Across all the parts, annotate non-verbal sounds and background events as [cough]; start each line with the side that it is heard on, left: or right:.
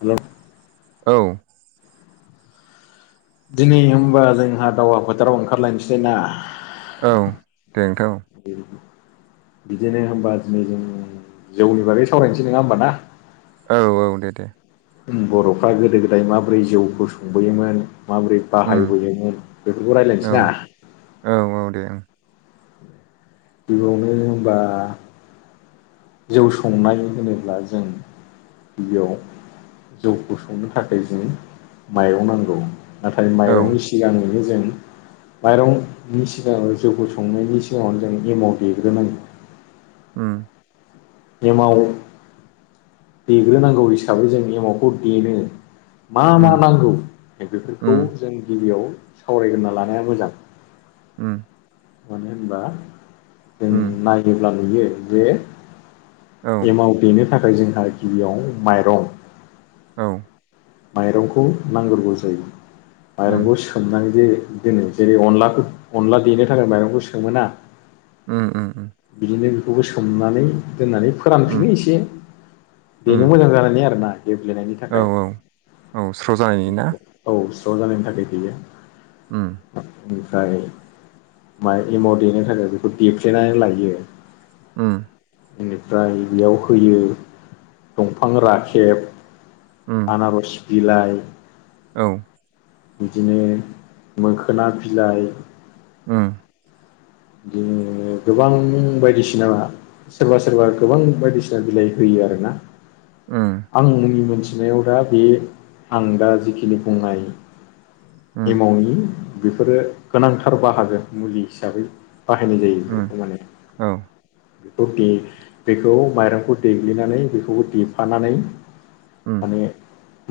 left: हेल'
right: औ
left: दिनै होनबा जोंहा दावहा फोथाराव ओंखारलायनोसै ना?
right: औ दे नोंथां
left: उम बिदिनो होनबा दिनै जों जौनि बागै सावरायनोसै नङा होमबा ना
right: औ औ दे दे
left: बर'फ्रा गोदो गोदाय माबोरै जौखौ संबोयोमोन। माबोरै
right: उम
left: बाहायबोयोमोन बेफोरखौ
right: औ
left: रायज्लायनोसै ना?
right: औ औ दे ओं
left: गिबियावनो होनबा जौ संनाय होनोब्ला जों बेयाव जौखौ संनो थाखाय जों माइरं नांगौ नाथाय
right: औ
left: माइरंनि सिगाङैनो जों [inaudible] माइरंनि सिगाङाव जौखौ संनायनि सिगाङावनो जों एमाव देग्रोनांगौ
right: ओम
left: एमाव देग्रोनांगौ हिसाबै जों एमावखौ देनो मा मा
right: उम
left: नांगौ बेफोरखौ
right: उम
left: जों गिबियाव सावरायग्रोना लानाया मोजां
right: [inaudible]
left: मानो होनबा जों
right: उम
left: नायोब्ला नुयो जे
right: औ
left: एमाव देनो थाखाय जोंहा गिबियाव माइरं
right: औ
left: माइरंखौ नांग्रोगौ जायो
right: उम
left: माइरंखौ सोमनानै जे दोनो जेरै अनलाखौ अनला देनो थाखाय माइरंखौ सोमोना
right: ओ ओ
left: बिदिनो बेखौबो सोमनानै दोननानै
right: उम
left: फोरानफिनो एसे
right: उम
left: बेनो मोजां जानायनि आरोना गेब्लेनायनि
right: औ
left: थाखाय
right: औ स्र' जानायनि ना।
left: औ स्र' जानायनि थाखाय
right: उम ।
left: ओमफ्राय माइ एमाव देनो थाखाय बेखौ देफ्लेनानै लायो
right: उम ।
left: बेनिफ्राय बेयाव होयो दंफां राखेब
right: उम
left: आनारस बिलाइ
right: औ ।
left: बिदिनो मोखोना बिलाइ
right: उम ।
left: बिदि गोबां बायदिसिना सोरबा सोरबा गोबां बायदिसिना बिलाइ होयो आरोना
right: उम
left: आंनि मोनसे बिनायाव दा बे आं दा जिखिनि बुंनाय
right: उम
left: एमावनि बेफोरो गोनांथार बाहागो मुलि हिसाबै बाहायनाय जायो
right: उम
left: बेफोरखौ माने
right: औ
left: बेखौ दे बेखौ माइरंखौ देग्लिनानै बेखौ देफानानै
right: उम
left: माने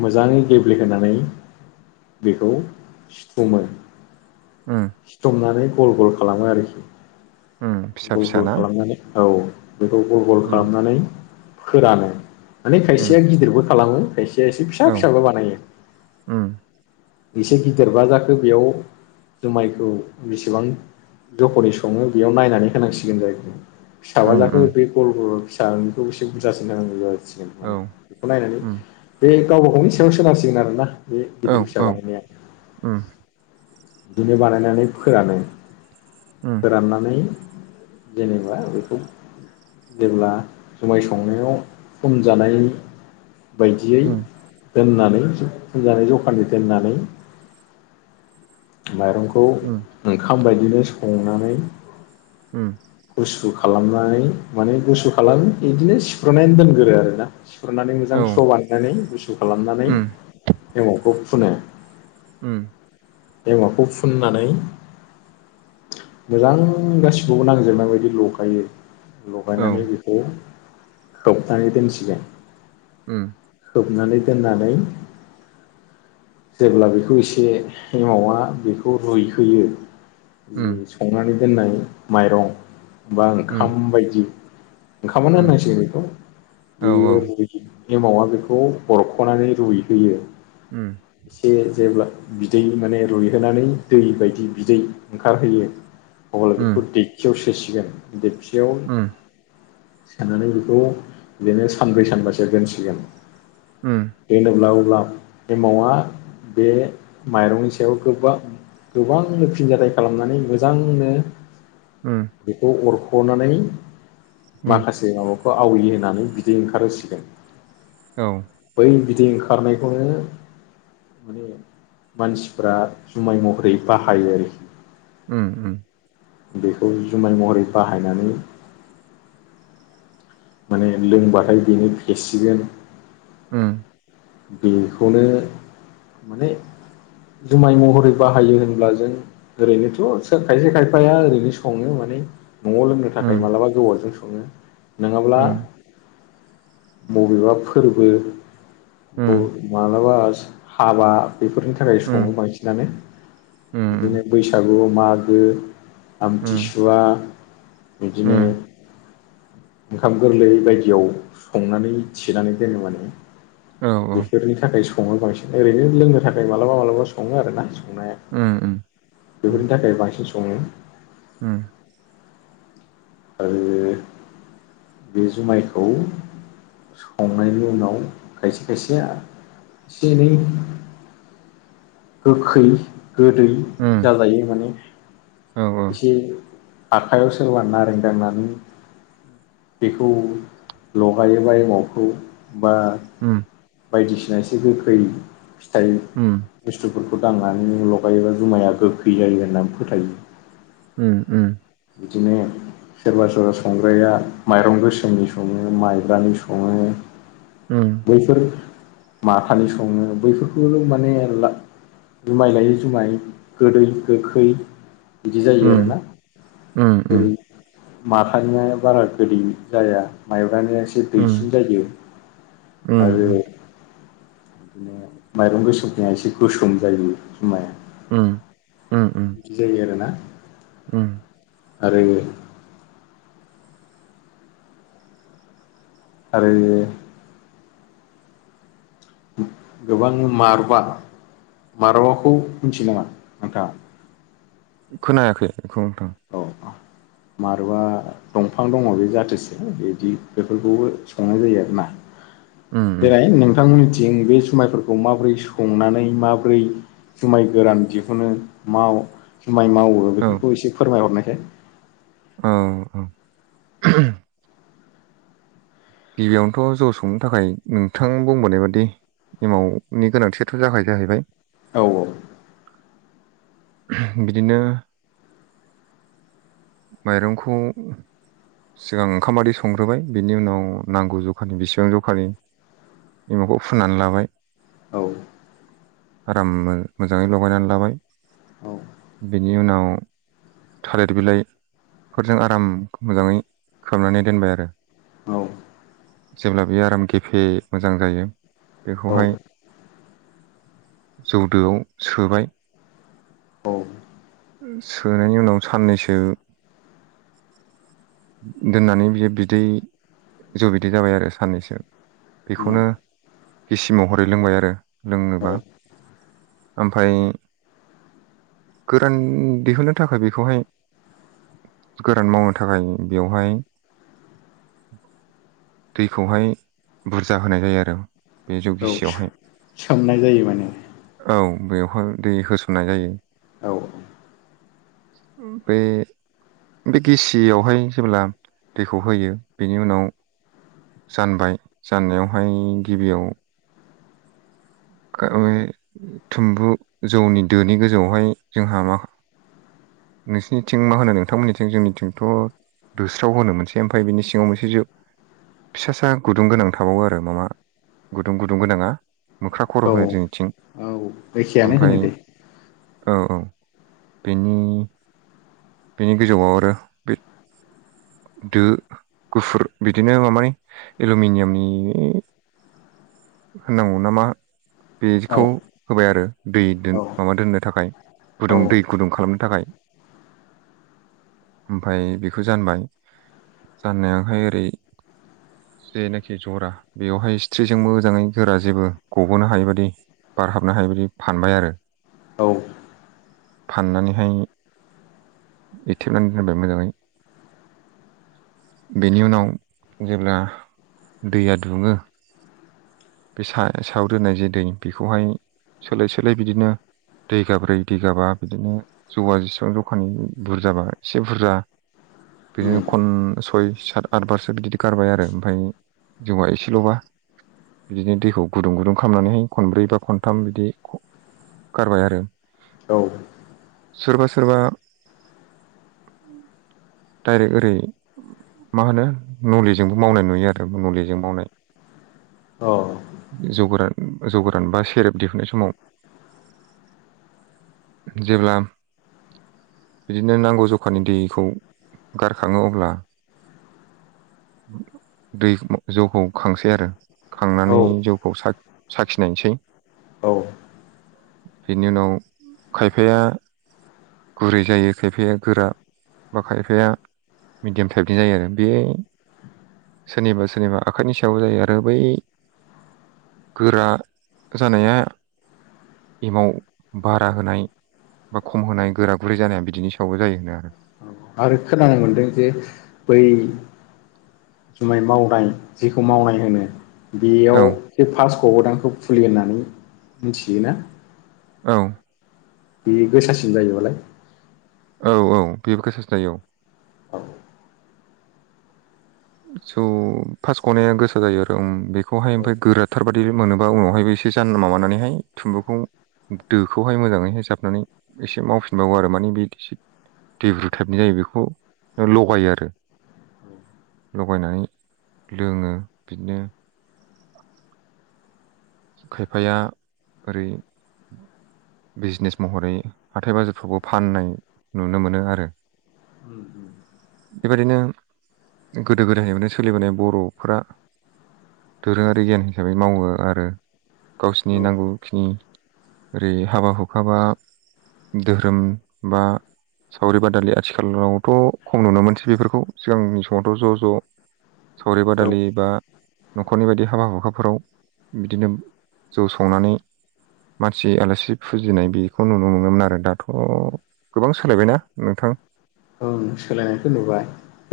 left: मोजाङै गेब्लेहोनानै बेखौ सिफुमो
right: उम
left: सिथमनानै गल गल खालामो आरोखि
right: उम फिसा
left: गल
right: फिसा
left: गल
right: ना
left: खालामनानै औ बेखौ गल गल
right: उम
left: खालामनानै फोरानो माने
right: उम
left: खायसेया गिदिरबो खालामो खायसे इसे फिसा
right: औ
left: फिसाबो बानायायो
right: उम
left: एसे गिदिरबा जाखो बेयाव जुमायखौ बेसेबां जखै सङो बेयाव नायनानै होनांसिगोन जहैबाय फिसाबा
right: उम
left: जाखो
right: उम
left: बे गल गल सखौ एसे बुरजासिन होनांगौ जासिगोन
right: औ
left: माने बेखौ नायनानै
right: उम
left: बे गावबा गावनि साव सोनांसिगोन आरोना बे
right: औ
left: गिदिर फिसा
right: औ
left: बानायनाया
right: उम
left: बिदिनो बानायनानै फोरानो
right: उम
left: फोराननानै जेनेबा बेखौ जेब्ला जुमाय संनायाव सम जानाय बायदियै
right: उम
left: दोननानै फजनानै जखानि दोननानै माइरं खौ ओंखाम बायदिनो संनानै
right: उम ।
left: गुसु खालामनानै माने गुसु खालाम बिदिनो सिफ्र्र'नानै दोनग्रो आरो ना खुरनानै मोजां
right: औ
left: स्र' बानायनानै गुसु खालामनानै
right: उम
left: हमावखौ फुनो
right: उम ।
left: एमाखौ फुननानै मोजां गासिबो नांजोबनाय बायदि लगायो
right: औ
left: लगायनानै बेखौ हबनानै दोनसिगोन
right: उम ।
left: खोबनानै दोननानै जेब्ला बेखौ एसे ए मावावा बेखौ रुयहोयो जि
right: उम
left: संनानै दोननाय माइरं बा
right: उम
left: ओंखाम बायदि ओंखामानो
right: उम
left: होननांसै बेखौ
right: औ औ
left: बेयोदि एमावा बेखौ बरख'नानै रुइहोयो
right: उम
left: एसे जेब्ला बिदै माने रुइहोनानै दै बायदि बिदै ओंखारहोयो अब्ला
right: उम
left: बेखौ दखियाव सोसिगोन दिखियाव
right: उम
left: सोनानै बेखौ बिदिनो सानब्रै सानबासो दोनसिगोन
right: उम
left: बेनि उनाव अब्ला एमाउन्टआ बे माइरंनि सायाव गोबां गोबांनो फिनजानाय खालामनानै मोजांनो
right: उम
left: बेखौ अरख'नानै माखासे माबाखौ आवलि होननानै बिदै ओंखारहोसिगोन
right: औ
left: बै बि दै ओंखारनायखौनो माने मानसिफ्रा जुमाय महरै बाहायो आरोखि
right: उम उम
left: बेखौ जुमाय महरै बाहायनानै माने लोंबाथाय बेनो फेसिगोन
right: उम
left: बेखौनो माने जुमाय महरै बाहायो होनब्ला जों ओरैनोथ खायसे खायफाया ओरैनो सङो माने न'आव लोंनो थाखाय
right: उम
left: मालाबा गोवावजों सङो नङाब्ला
right: उम
left: बबेबा फोरबो
right: उम उम
left: बबे माब्लाबा सा हाबा बेफोरनि थाखाय सङो बांसिनानो
right: उम उम
left: बिदिनो बैसागु मागो
right: उम
left: आमथिसुवा बिदिनो ओंखाम गोरलै बायदियाव संनानै थिनानै दोनो माने
right: औ औ
left: बेफोरनि थाखाय सङो बांसिन ओरैनो लोंनो थाखाय मालाबा मालाबा सङो आरोना संनाया
right: उम उम
left: बेफोरनि थाखाय बांसिन सङो
right: उमह
left: आरो बे जुमायखौ संनायनि उनाव खायसे खायसे एसे एनै गोखै गोदै
right: उम
left: जाजायो माने
right: उम औ उम उम
left: एसे आखाइयाव सोरबा नारें दांनानै बेखौ लगायोबा एमावखौ बा
right: उम उम उम
left: बायदिसिना एसे गोखै फिथाइ
right: उम उम
left: बुस्थुफोरखौ दांनानै नों लगायोबा जुमाया गोखै जायो होननानै फोथायो
right: उम उम।
left: बिदिनो सोरबा सोरबा संग्राया माइरं गोसोमनि सङो माइब्रानि सङो बैफोर माथानि सङो बैफोरखौ माने ला जुमाय लायै जुमाय गोदै गोखै बिदि जायो आरोना
right: उम उम
left: जेरै माथानिया बारा गोदै जाया माइब्रा निया एसे दैसिन जायो आरो बिदिनो माइरं गोसोमनिया एसे गोसोम जायो माया
right: उम उम उम
left: बिदि जायो आरो ना
right: उम।
left: आरो आरो गोबां मारबा मारवाखौ मिथियो नामा नोंथाङा
right: खोनायाखै
left: औ मारबा दंफां दङ बे जाथोसो बिदि बेफोरखौबो संनाय जायो आरोना
right: उम उम
left: देनाय नोंथांमोननिथिं बे जुमायफोरखौ माबोरै संनानै माबोरै जुमाय गोरान दिहुनो माव जुमाइ मावो बेफोरखौ एसे फोरमायहरनायसाय
right: औ औ। गिबियावनोथ' जौ संनो थाखाय नोंथां बुंबोनाय बादि एमावनि गोनांथियाथ' जाखायो जाहैबाय
left: औ औ।
right: बिदिनो माइरंखौ सिगां ओंखाम बै संग्रोबाय बिनि उनाव नांगौ जखानि बेसेबां जखानि बिमाखौ फुनानै लाबाय
left: औ।
right: आराम मोजाङै लगायनानै लाबाय बेनि उनाव थालिर बिलाइफोरजों आराम मोजाङै खोबनानै दोनबाय आरो।
left: औ
right: जेब्ला बे आराम गेफे मोजां जायो
left: औ
right: बेखौहाय। जौदोआव सोबाय
left: औ
right: सो नायनि उनाव साननैसो दोननानै बियो बिदै जौ बिदै जाबाय आरो साननैसो
left: उम
right: बेखौनो गिसि महरै लोंबाय आरो लोंनोबा
left: औ
right: ओमफाय। गोरान दिहुनो बखाय बेखौहाय गोरान मावनो थाखाय बेवहाय। दैखौहाय बुरजा होनाय जायो आरो। बे जौ
left: औ
right: गिसियावहाय
left: सोमनाय जायो माने।
right: औ बेवहाय दै होसननाय जायो।
left: औ
right: ओम बे बे गेसियावहाय जेब्ला दैखौ होयो बेनि उनाव। जानबाय जाननायावहाय गिबियाव। [unintelligible] थुम्बु जौनि दोनि गोजौआवहाय जोंहा मा। नोंसिनिथिं मा होनो नोंथांमोननिथिं जोंनिथिंथ' दोस्राव होनो मोनसे ओमफ्राय बिनि सिङाव मोनसे जो फिसा सा गुदुं गोनां थाबावो आरो माबा गुदुं गुदुं गोनाङा। मोख्रा खर'
left: औ
right: होनो जोंनिथिं
left: औ एखेयानो
right: ओमफ्राय
left: होनो दे
right: औ औ। बेनि बेनि गोजौआव आरो बे दो गुफुर बिदिनो मामानि एलुमिनियामनि होननांगौ नामा
left: औ
right: बेखौ होबाय आरो दै
left: औ
right: माबा दोननो थाखाय।
left: औ
right: गुदुं दै गुदुं खालामनो थाखाय।
left: [inaudible]
right: ओमफाय बेखौ जानबाय जाननायावहाय ओरै। जेनाखि जरा बेवहाय सिथ्रिजों मो जाङै गोरा जेबो गबोनो हायि बायदि बार हाबनो हायि बायदि फानबाय आरो।
left: औ
right: फाननानैहाय एथेबनानै दोनबाय मोजाङै बेनि उनाव जेब्ला दैया दुङो। बे सा सायाव दोननाय जे दै बेखौहाय सोलाय सोलाय बिदिनो दै गाब्रै दै गाबा बिदिनो जौआ जेसेबां जौखानि बुरजाबा एसे बुरजा बिदिनो
left: उम
right: खन सय सात आतबारसो बिदि गारबाय आरो ओमफ्राय जौवा एसेल'बा बिदिनो दैखौ गुदुं गुदुं खालामनानैहाय खनब्रै बा खनथाम बिदि गारबाय आरो।
left: औ
right: सोरबा सोरबा डाइरेक्ट ओरै मा होनो नलिजोंबो मावनाय नुयो आरो नलिजों मावनाय
left: औ
right: जौ गोरान जौ गोरान बा सेरेब दिहुननाय समाव । जेब्ला बिदिनो नांगौ जखानि दैखौ गारखाङो अब्ला दै जौखौ खांसै आरो। खांनानै
left: औ
right: जौखौ साखिनायसै
left: औ
right: बेनि उनाव खायफाया गुरै जायो खायफाया गोरा बा खायफाया मिडियाम टाइपनि जायो आरो बे सोरनिबा सोरनिबा आखाइनि सायाव जायो आरो बै गोरा जानाया एमाव बारा होनाय बा खम होनाय गोरा गुरै जानाया बिदिनि सावबो जायो होनो आरो
left: आरो खोनानो मोनदों जे बै जुमाय मावनाय जेखौ मावनाय होनो बेयाव
right: आरो
left: बे फास ग'गदानखौ फुलि होननानै मिथियोना
right: औ
left: बे गोसासिन जायोबालाय
right: औ औ बेबो गोसासिन जायो औ
left: औ
right: स' फास्ट गनाया गोसा जायो आरो बेखौहाय ओमफ्राय गोराथार बाददि मोनोबा उनावहाय बेसे [unintelligible] माबानानैहाय थुम्बुखौ दोखौहाय मोजाङै होसाबनानै एसे मावफिनबावो आरो माने बे देब्रु टाइपनि जायो बेखौ लगायो आरो
left: [inaudible]
right: लगायनानै लोङो बिदिनो खायफाया ओरै बिजनेस महरै हाथाइ बाजारफ्रावबो फाननाय नुनो मोनो आरो बेबायदिनो गोदो गोदायनिफ्रायनो सोलिबोनाय बर'फोरा दोरोङारि गियान हिसाबै मावो आरो गावसिनि
left: औ
right: नांगौखिनि ओरै हाबा हुखाबा धोरोम बा सावरि बादालि आथिखालावथ' खम नुनो मोनसै बेफोरखौ सिगांनि समावथ' ज' ज' सावरि
left: औ
right: बादालि बा न'खरनि बायदि हाबा हुखाफोराव बिदिनो जौ संनानै मानसि आलासि फुजिनाय बेखौ नुनो मोनोमोन आरो दाथ' गोबां सोलायबायना नोंथां
left: ओं सोलायनायखौ नुबाय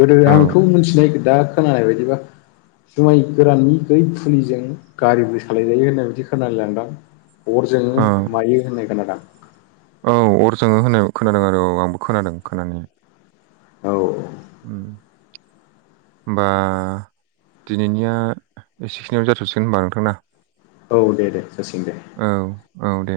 left: गोदो
right: औ
left: आंथ' मिथिनोय दा खोनानाय बायदिबा जुमाय गोराननि बै फुलिजों गारिबो सालायजायो होनना बिदि खोनाय लांदां
right: ओ
left: अरजों मायो होननाय खोनादोआं
right: औ अरजोङो होनाय खोनादों आरो औ आंबो खोनादों खोनानाय
left: औ
right: होमबा दिनैनिया एसेखिनियाव जाथ'सिगोन होनबा नोंथांना
left: औ दे दे जासिगोन दे
right: औ औ दे